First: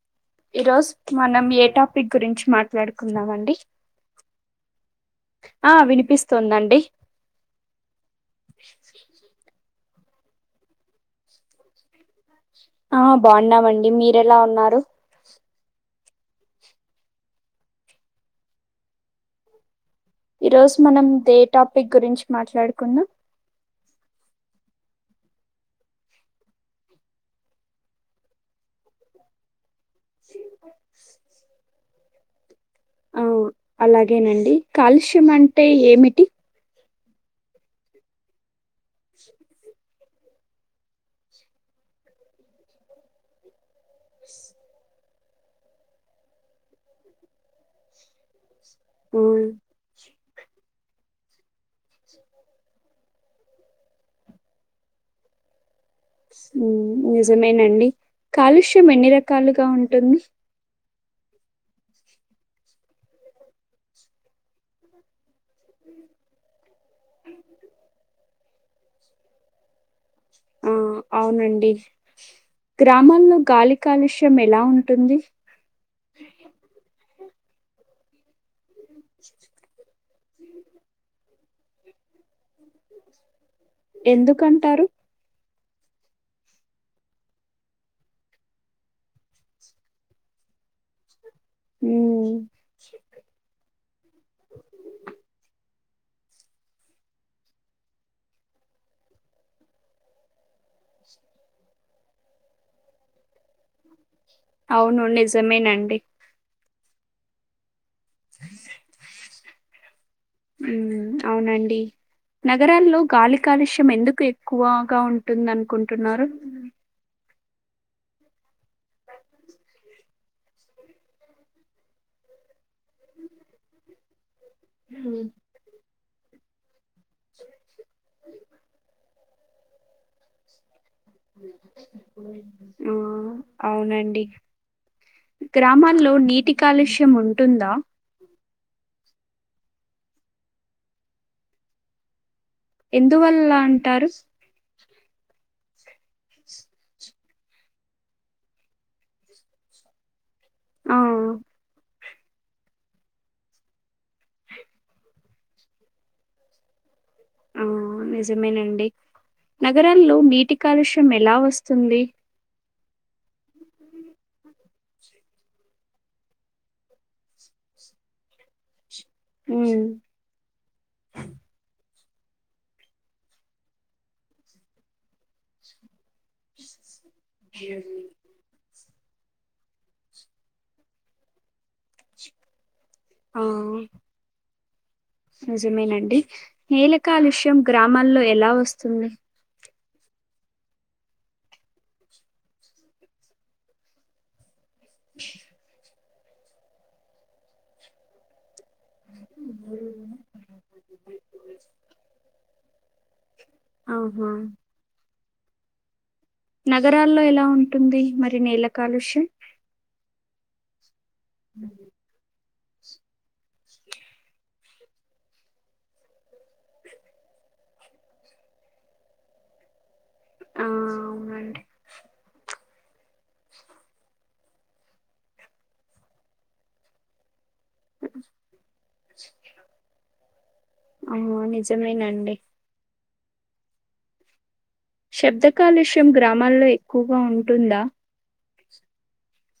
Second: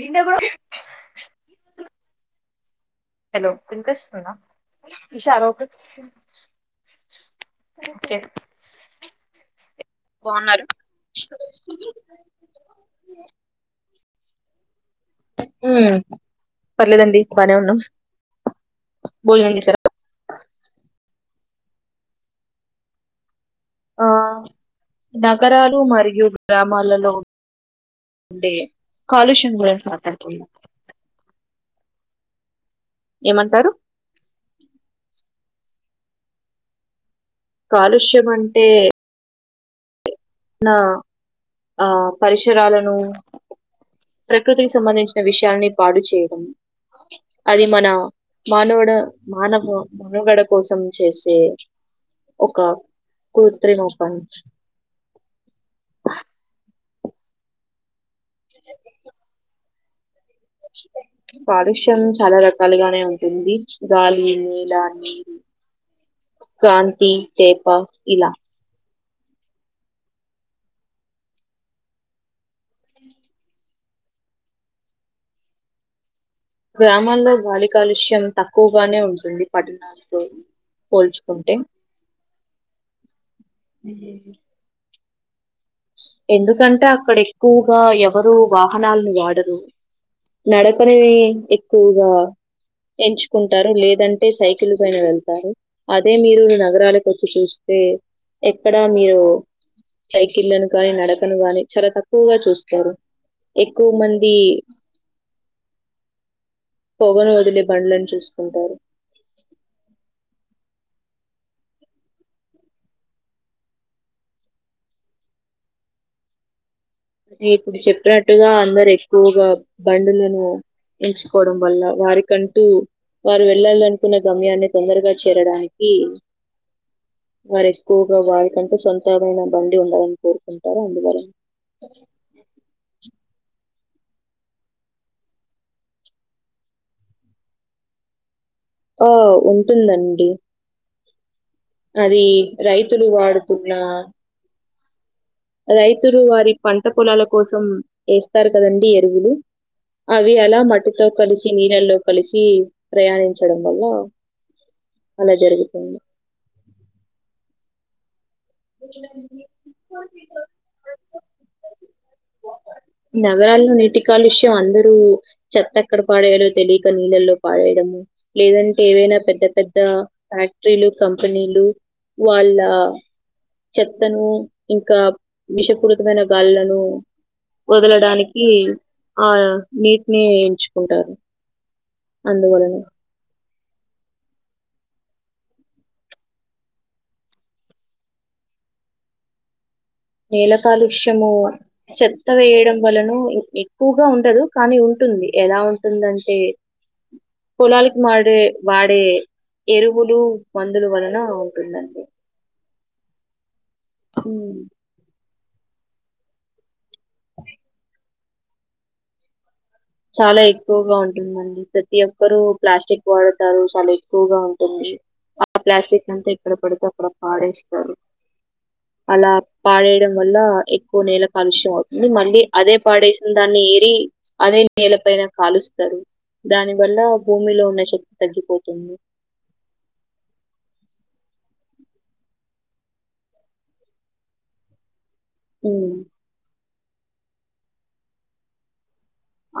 నిన్న కూడా ఇ రోజ్ మనం ఏ టాపిక్ గురించి మాట్ హలో ట్లాడుకుందామండి వినిపిస్తుందా విషారో ఆ ఓకే వినిపిస్తుందండి బవున్నార ఆ బాగున్నామండి మీరెలా ఉన్నారు ఉమ్ పర్లేదండి బనే ఉన్నా బోజనం చేసార ఈ రోజు మనం దే టాపిక్ గురించి మాట్లాడుకుందం ఆ నగరాలు మరియు గ్రామాలలో అంటే కాలుష్యంగురించి మాట్లాడుకుందాం ఆ ఏమంటారు అలాగేనండి కాలుష్యం అంటే ఏమిటి కాలుష్యం అంటే నా ఆ పరిసరాలను ప్రకృతికి సంబంధించిన విషయాని పాడు చేయడం అది మన మనవుడా ఆ మనవ మనుగడ కోసం చేసే ఒక కృత్రిమ పని ఉమ్ నిజమేనండి కాలుష్యం ఎన్ని రకాలుగా ఉంటుంది కాలుష్యం చాలా రకాలుగానే ఉంటుంది గాలి నేల నీరు కాంతి చేప ఇలా ఆ అవునండి గ్రామాల్లో గాలి కాలుష్యం ఎలా ఉంటుంది గ్రామాల్లో గాలి కాలుష్యం తక్కువగానే ఉంటుంది పట్టణాలతో పోల్చు కుంటే ఎందుకంటారు ఎందుకంటే అక్కడ ఎక్కువగా ఎవరు వాహనాలను వాడరు నడపనివి ఎక్కువగా ఉమ్, ఎంచుకుంటారు లేదంటే సైకిల్ పైన వెళ్తారు అదే మీరు నగరాలకు వచ్చి చూస్తే ఎక్కడా మీరు సైక్ కిల్లను కాని నడకను గాని చాలా తక్కువగా చూస్తారు ఎక్కువ మంది అవును నిజమేనండి పొగను వదిలే బండ్లను చూసుకుంటారు ఉమ్ అవునండి నగరాల్లో గాలి కాలుష్యం ఎందుకు ఎక్కువగా ఉంటుందనుకుంటున్నారు మీకు ఇప్పుడు చెప్పినట్టుగా అందరు ఎక్కువగా బండులను ఎంచుకోవడం వల్ల వారికంటూ వారు వెళ్ళాలనుకున్న గమ్యాన్ని తొందరగా చేరడానికి వారు ఎక్కువగా వారి కంటు సొంత ఏదైనన బండి ఉండాలని కోరుకుంటారు అందువలన ఆ అవునండి గ్రామాల్లో నీటి కాలుష్యం ఉంటుందా ఆ ఉంటుందండి అది రైతులు ఎందువల్ల వాడుకున్నా అంటారు? రైతులు వారి పంట పొలాల కోసం ఏస్తారు కదండి ఎరువులు అ అవి ఎలా ఆ మట్టితో కలిసి నీళ్ళల్లో కలిసి ప్రయాణించడం వల్ల అలా జరుగుతుంది ఆ నిజ్ నిజమేనండి నగరాల్లో నీటి కాలుష్యం ఎలా వస్తుంది నగరాల్లో నీటి కాలుష్యం అందరూ చెత్త ఎక్కడ పాడేయల్లో తెలియక నీళ్ళల్లో పాడేయడము లేదం ఏవైనా పెద్ద పెద్ద హ్మ్. ఫ్యాక్టరీలు కంపెనీలు వాళ్ళ చెత్తను ఇంకా విషపురు తమైన గాళ్లను వదలడానికి ఆ నీటిని ఎంచుకుంటారు అందువలన ఆ నిజమేనండి నేల కాలుష్యం గ్రామాల్లో ఎలా వస్తుంది నేల కాలుష్యము చెత్త వేయడం వలనో ఎక్కువగా ఉండదు కానీ ఉంటుంది ఎలా ఉంటుందంటే పొలాలకి మాడే వాడ్ డే ఎరువులు మందులు వలన ఉంటుందండి అఔహా హ్మ్. నగరాల్లో ఎలా ఉంటుంది మరి నేల కాలుష్యం చాలా ఎక్కువగా ఉంటుందండి ప్రతి ఒక్కరూ ప్లాస్టిక్ వాడటాలు చాలా ఎక్కువగా ఉంటుంది ఆ ప్లాస్టిక్ అంతా ఇక్కడ పడితే అక్కడ పాడేస్తారు అలా పాడేయడం వల్ల ఆ ఎక్కువ నేల అవునండి. కాలుష్యం అవుతుంది మళ్ళీ అదే పాడేసిన దాన్ని ఏరి అదే నేల పైన కాలుస్తారు దాని వల్ల భూమిలో శక్తి తగ్గిపోతుంది అహ నిజమేనండి శబ్ద హ్మ్. కాలుష్యం గ్రామాల్లో ఎక్కువగా ఉంటుందా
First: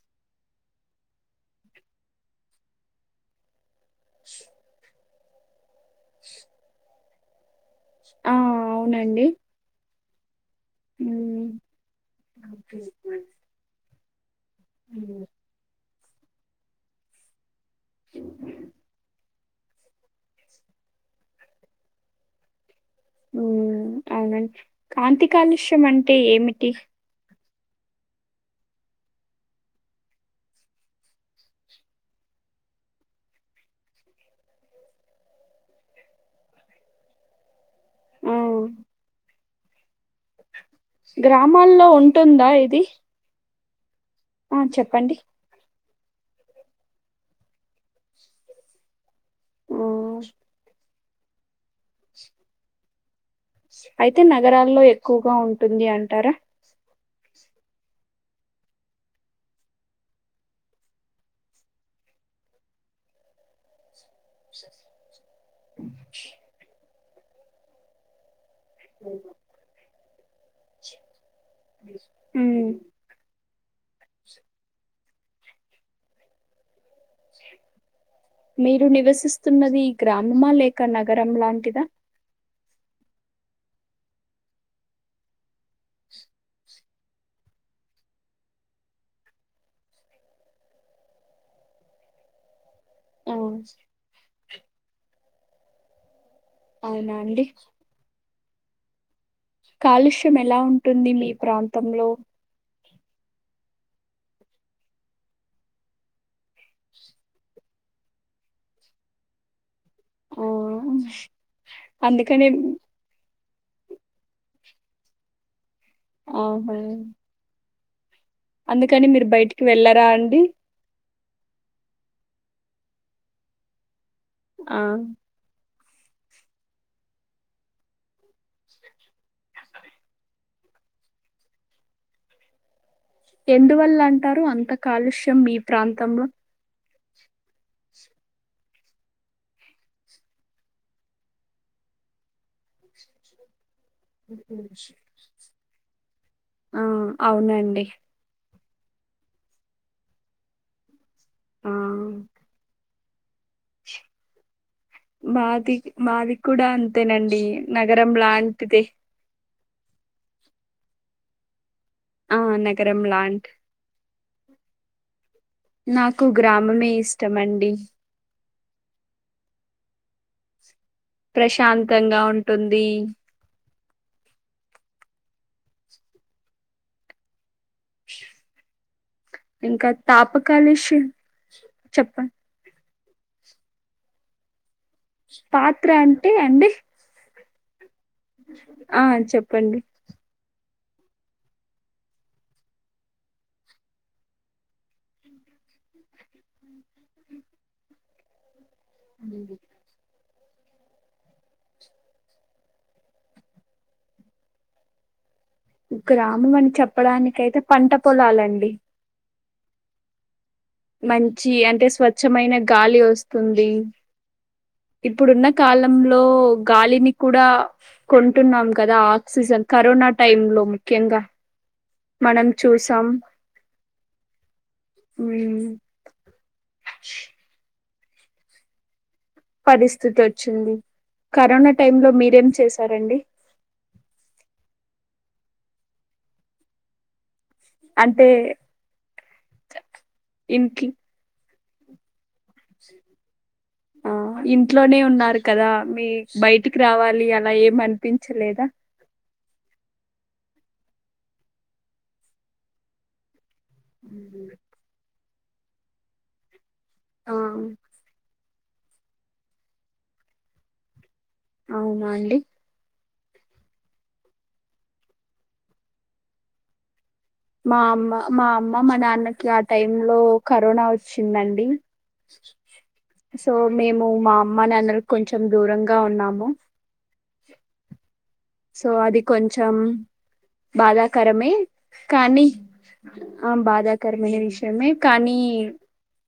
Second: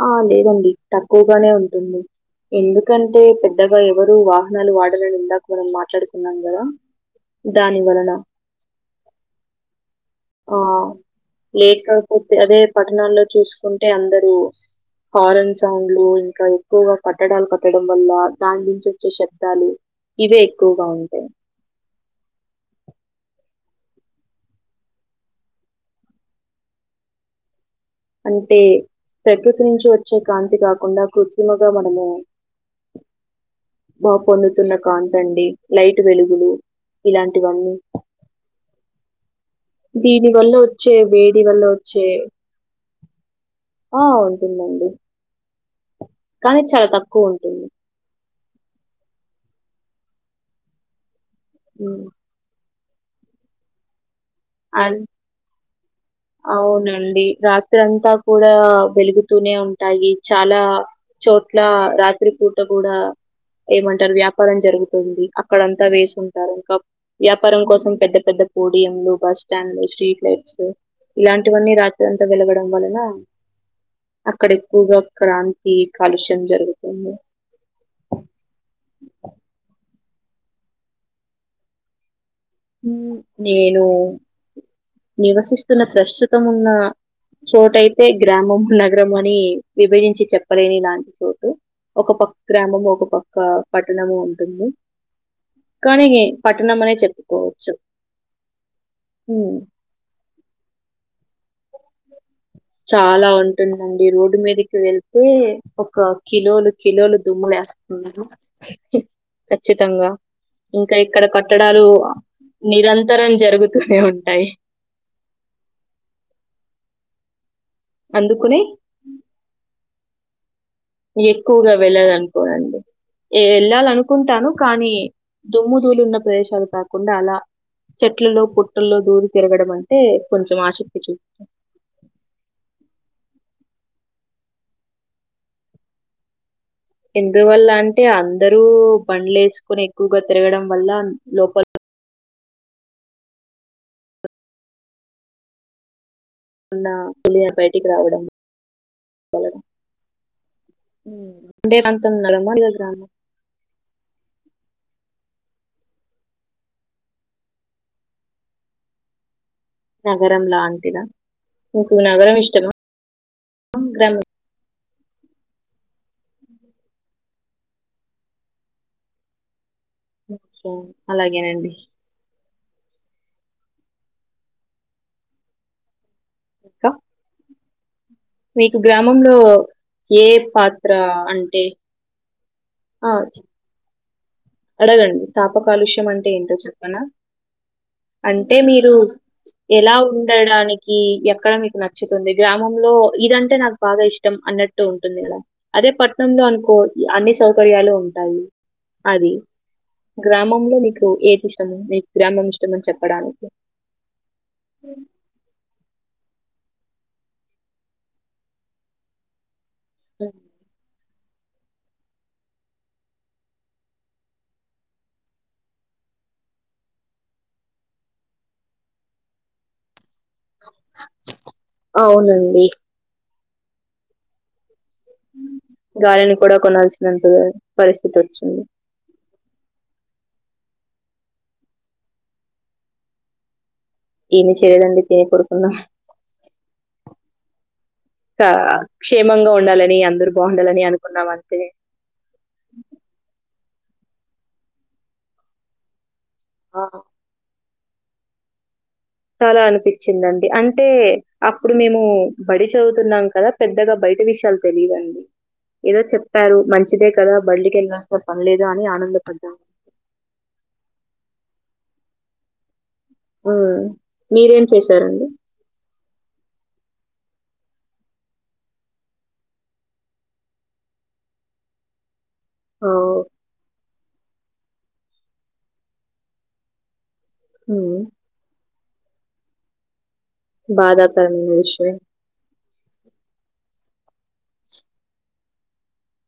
ఆ లేదండి తక్కువగానే ఉంటుంది ఎందుకంటే పెద్ పెద్దగా ఎవరు వాహనాలు వాడరని ఇందాక మనం మాట్లాడుకున్నాం కదా ఆ అవునండి ఆ హ్మ్. లేకపోతే అదే పట్టణాల్లో చూసుకుంటే అందరూ హారన్ సౌండ్లు ఇంకా ఎక్కువగా కట్టడాలు కట్టడం వల్ల దాని నుంచి వచ్చే శ డాలి ఇవే ఎక్కువగా ఉంటాయి. ఊ అవునండి, కాంతి కాలుష్యం అంటే ఏమిటి. అంటే ప్రకృతి నుంచి వచ్చే కాంతి కాకుండా, కృత్రిమగా మనము. బా పొందుతున్న కాంతండి, లైట్ వెలుగులు, ఇలాంటివన్నీ. ఆ. దీని వల్ల వొచ్చే, వేడి వల్ల గ్రామాల్లో వొచ్చే. ఉంటుందా ఇది? ఆ ఆ! ఉంటుందండి. చెప్పండి. కానీ చాలా తక్కువ ఉంటుంది. ఆ. ఊ. అయితే నగరాల్లో ఎక్కువగా ఉంటుంది అన్. అవునం. ఇ రాత్రంతా కూడా వెలుగుతూనే ఉంటాయి, చాలా చోట్ల రా రాత్రి పూట కూడా, ఏమంటారు వ్యాపారం జరుగుతుంది అ. అక్కడంతా వేసుంటారు, ఇంకా వ్యాపారం కోసం పెద్ద పెద్ద పోడియంలు, బస్ స్టాండ్లు సి. లైట్సు ఇలాంటివన్నీ రాత్రి అంతా వెలగడం హ్మ్. వలన. అక్కడ ఎక్కువగా క్రాంతి కాలుష్యం జరుగుతుంది. మీరు నివసిస్తున్నది గ్రామమా లేక నగరం లాంటిదా. నేను, నివసిస్తున్న ప్రస్తుతం ఉన్న. చోటయితే గ్రామం నగరం అని, విభజించి చెప్పలేని ఇలాంటి చోటే. ఒక పక్ గ్రాము ఒక పక్. ఆ! ఒక పట్టణము ఉంటుంది, కానీ పట్టణం అనే అవునా చెప్ప. అండి. హ్మ్. కాలుష్యం ఎలా ఉంటుంది మీ ప్రాంతంలో. చాలా ఉంటుందండి రోడ్డు మీదకి వెళ్తే, ఒక కిలోలు కిలోలు దుమ్ము లేస్. [unintelligible] ఉచ్చితంగా, ఆ! ఇంకా ఇక్కడ కట్టడాలు అ అందుకనే నిరంతరం. జరుగుతూనే ఉంటాయి. ఆహా. అందుకనే అందుకని మీరు బయటికి వెళ్ళరాా అండి. ఎక్కువగా వెళ్ళాలనుకోనండి, వెళ్ళాలనుకుంటాను ఆ కానీ దుమ్ము. ధూలు ఉన్న ప్రదేశాలు కాకుండా అలా. చెట్లలో పుట్టల్లో దూరి తిరగడం అంటే, కొంచెం ఆసక్తి చూ. ఎందువల్ల అంటారు, అంత కాలుష్యం మీ ప్రాంతంలో. ఎందువల్ల అంటే అందరూ, బండ్లు వేసుకొని ఎక్కువగా తిరగడం వల్ల లోపల. [inaudible] ఆ ఉన్న కూలీన అవునండి బయటికి రావడం వలన. ఆ నేను అంతున్ నల్ల మళ్ల గ్రామం. మాది, మాది కూడా అంతేనండి, నగరం లాంటిదే. నగరం లాంటిద. నీకు నగరం ఆ ఇష్టమా నగరం లాంటి గ్రమం. నాకు గ్రామమే ఇష్టమండి. [inaudible] ప్రశాంతంగా ఉంటుంది. ఇంకా. మీకు గ్రామంలో, ఇంకా ఏ పాత్ర తాపకాలుష్యం అంటే. చెప్ప అ చి. అడగండి తాప పాత్ర కాలుష్యం అంటే, ఏంటో అండి చెప్పన. అంటే మీరు ఆ చెప్పండి ఎలా ఉండడాని. కి ఎక్కడ మీకు నచ్చతుంది గ్రామంలో ఇదంటే నాకు బాగా ఇష్టం అన్నట్టు ఉంటుంది కద అదే పట్నంలో అనుకో అన్ని సౌకర్యాలు ఉంటాయి అది గ్రామంలో నీకు ఏది ఇష్టము మీకు గ్రామం ఇష్టమని చెప్పడానికి మ్ గ్రామం అని చెప్పడానికయితే పంట పొలాలండి అ మంచి అంటే స్వచ్ఛమైన గాలి వస్తుంది ఇప్పుడు ఉన్న కాలంలో గాలిని కూడా కొంటున్నాం కదా ఆక్సిజన్ కరోనా టైంలో లో ముఖ్యంగా మనం అవునండి. చూసాం ఉమ్, గాలిని కూడా కొనాల్సినంతగా పరిస్థితి వచ్చింది పరిస్థితి వచ్చింది కరోనా టైంలో మీరేం చేసారంండి ఏమి చేయనందుకు భయపడుతున్న అంటే ఆ క్షేమంగా ఉండాలని అందరు బాగుండాలని ఇంకి అనుకున్నాం అంతే ఆ ఇంట్లోనే ఉన్నారు కదా మీ బయటికి ఆ! రావాలి అలా ఏం అనిపించలేదా చాలా అనిపించిందండి అంటే అప్పుడు మేము బడి చదువుతున్నాం కదా పెద్దగా బయట విషయాలు తెలివండి ఏదో చెప్పారు మంచిదే కదా ఆ బయటికి వెళ్లినాక లేదు అని ఆనందపడ్డాము అవునా అండి ఆ మీరేం చేసారండి మా అమ్మ మా అమ్మ మా నాన్నకి ఆ టైంలో కరోనా వచ్చిందండి ఆ, సో మేము మా అమ్మ నాన్నలకి కొంచెం దూరంగా ఉన్నాము మ్ సో అది కొంచెం బాధాకరమైన బాధాకరమే విషయం కానీ ఆ బాధాకరమైన విషయమే కానీ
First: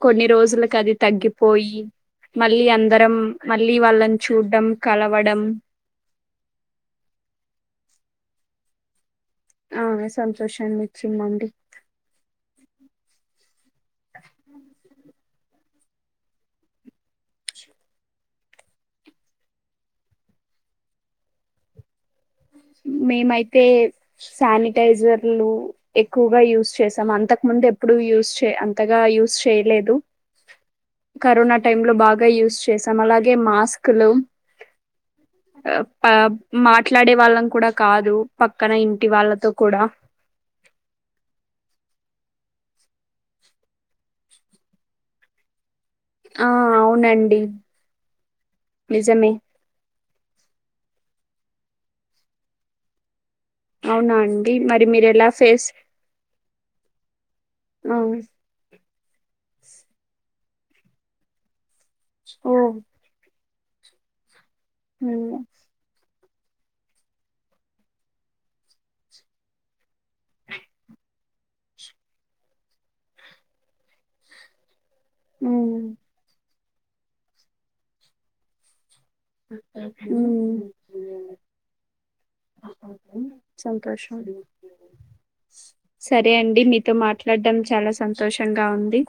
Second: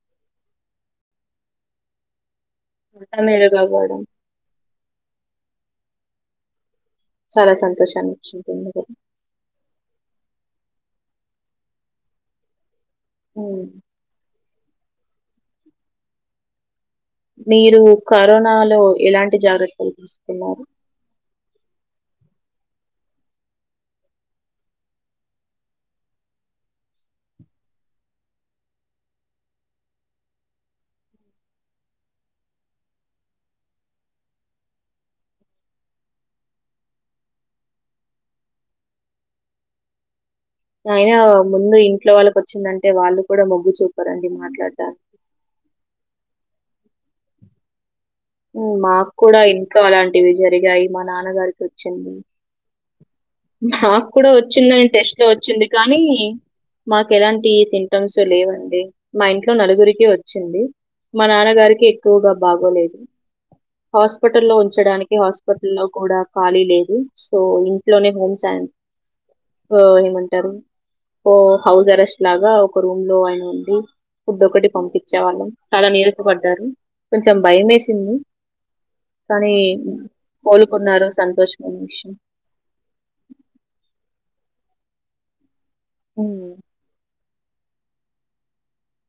కొన్ని రోజులకు అది తగ్గిపోయి మళ్ళీ అందరం మీరుగా మళ్ళీ కూడా వాళ్ళని చూడ్డం కలవడం చాలా సంతోషాన్ని ఇచ్చినట్టుంది కదా ఆ సంతోషాన్ని ఇచ్చిమ్మండి మ్ మీరు కరోనాలో ఎలాంటి జాగ్రత్తలు తీసుకున్నారు మేమైతే శానిటైజర్లు ఎక్కువగా యూజ్ చేసాం అంతకు ముందు అంటే ఎప్పుడు యూస్ చే అంతగా యూజ్ చేయలేదు కరోనా టైమ్ లో బాగా యూజ్ చేశాం అలాగే మాస్క్లు అప్ ప మాట్లాడే వాళ్ళం కూడా కాదు పక్కన ఇంటి వాళ్ళతో కూడా ఆయినా ముందు ఇంట్లో వాళ్ళకు వచ్చిందంటే వాళ్ళు కూడా మొగ్గు చూపారండి మాట్లాడానికి ఆ అవునండి మాకు నిజమే కూడా ఇంట్లో అలాంటివి జరిగాయి మా నాన్నగారికి వచ్చింది మాకు అవునా కూడా అండి మరి వచ్చిందని మీరు టెస్ట్ లో ఎలా ఫేస్ వచ్చింది కానీ మాకు ఎలాంటి ఆ సింటమ్స్ లేవండి మా ఇంట్లో నలుగురికి వచి వచ్చింది మా నాన్నగారికి ఎక్కువగా ఓ బాగోలేదు హాస్పిటల్ లో ఉంచడానికి ఉమ్, హాస్పిటల్లో కూడా ఖాళీ లేదు సో ఇంట్లోనే హోమ్స్యండ్ ఓ ఏమంటారు ఓ హౌస్ అరెస్ట్ లాగా ఒక రూమ్ లో ఆయన ఉండి ఫుడ్ ఒకటి పంపి వచ్చేవాళ్ళం ఉమ్, చాలా నీరస పడ్డారు కొంచెం భయ మేసింది కానీ ఉమ్. కోలుకున్నారు సంతోషమైన విషయం సంతోషం సరే ఉమ్, అండి మీతో మాట్లా ట్లాడం చాలా సంతోషంగా ఉంది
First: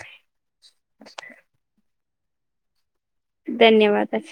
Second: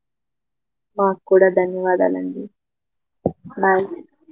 మాకు కూడా ధన్యవాదాలండి బాయ్ ధన్యవాదలు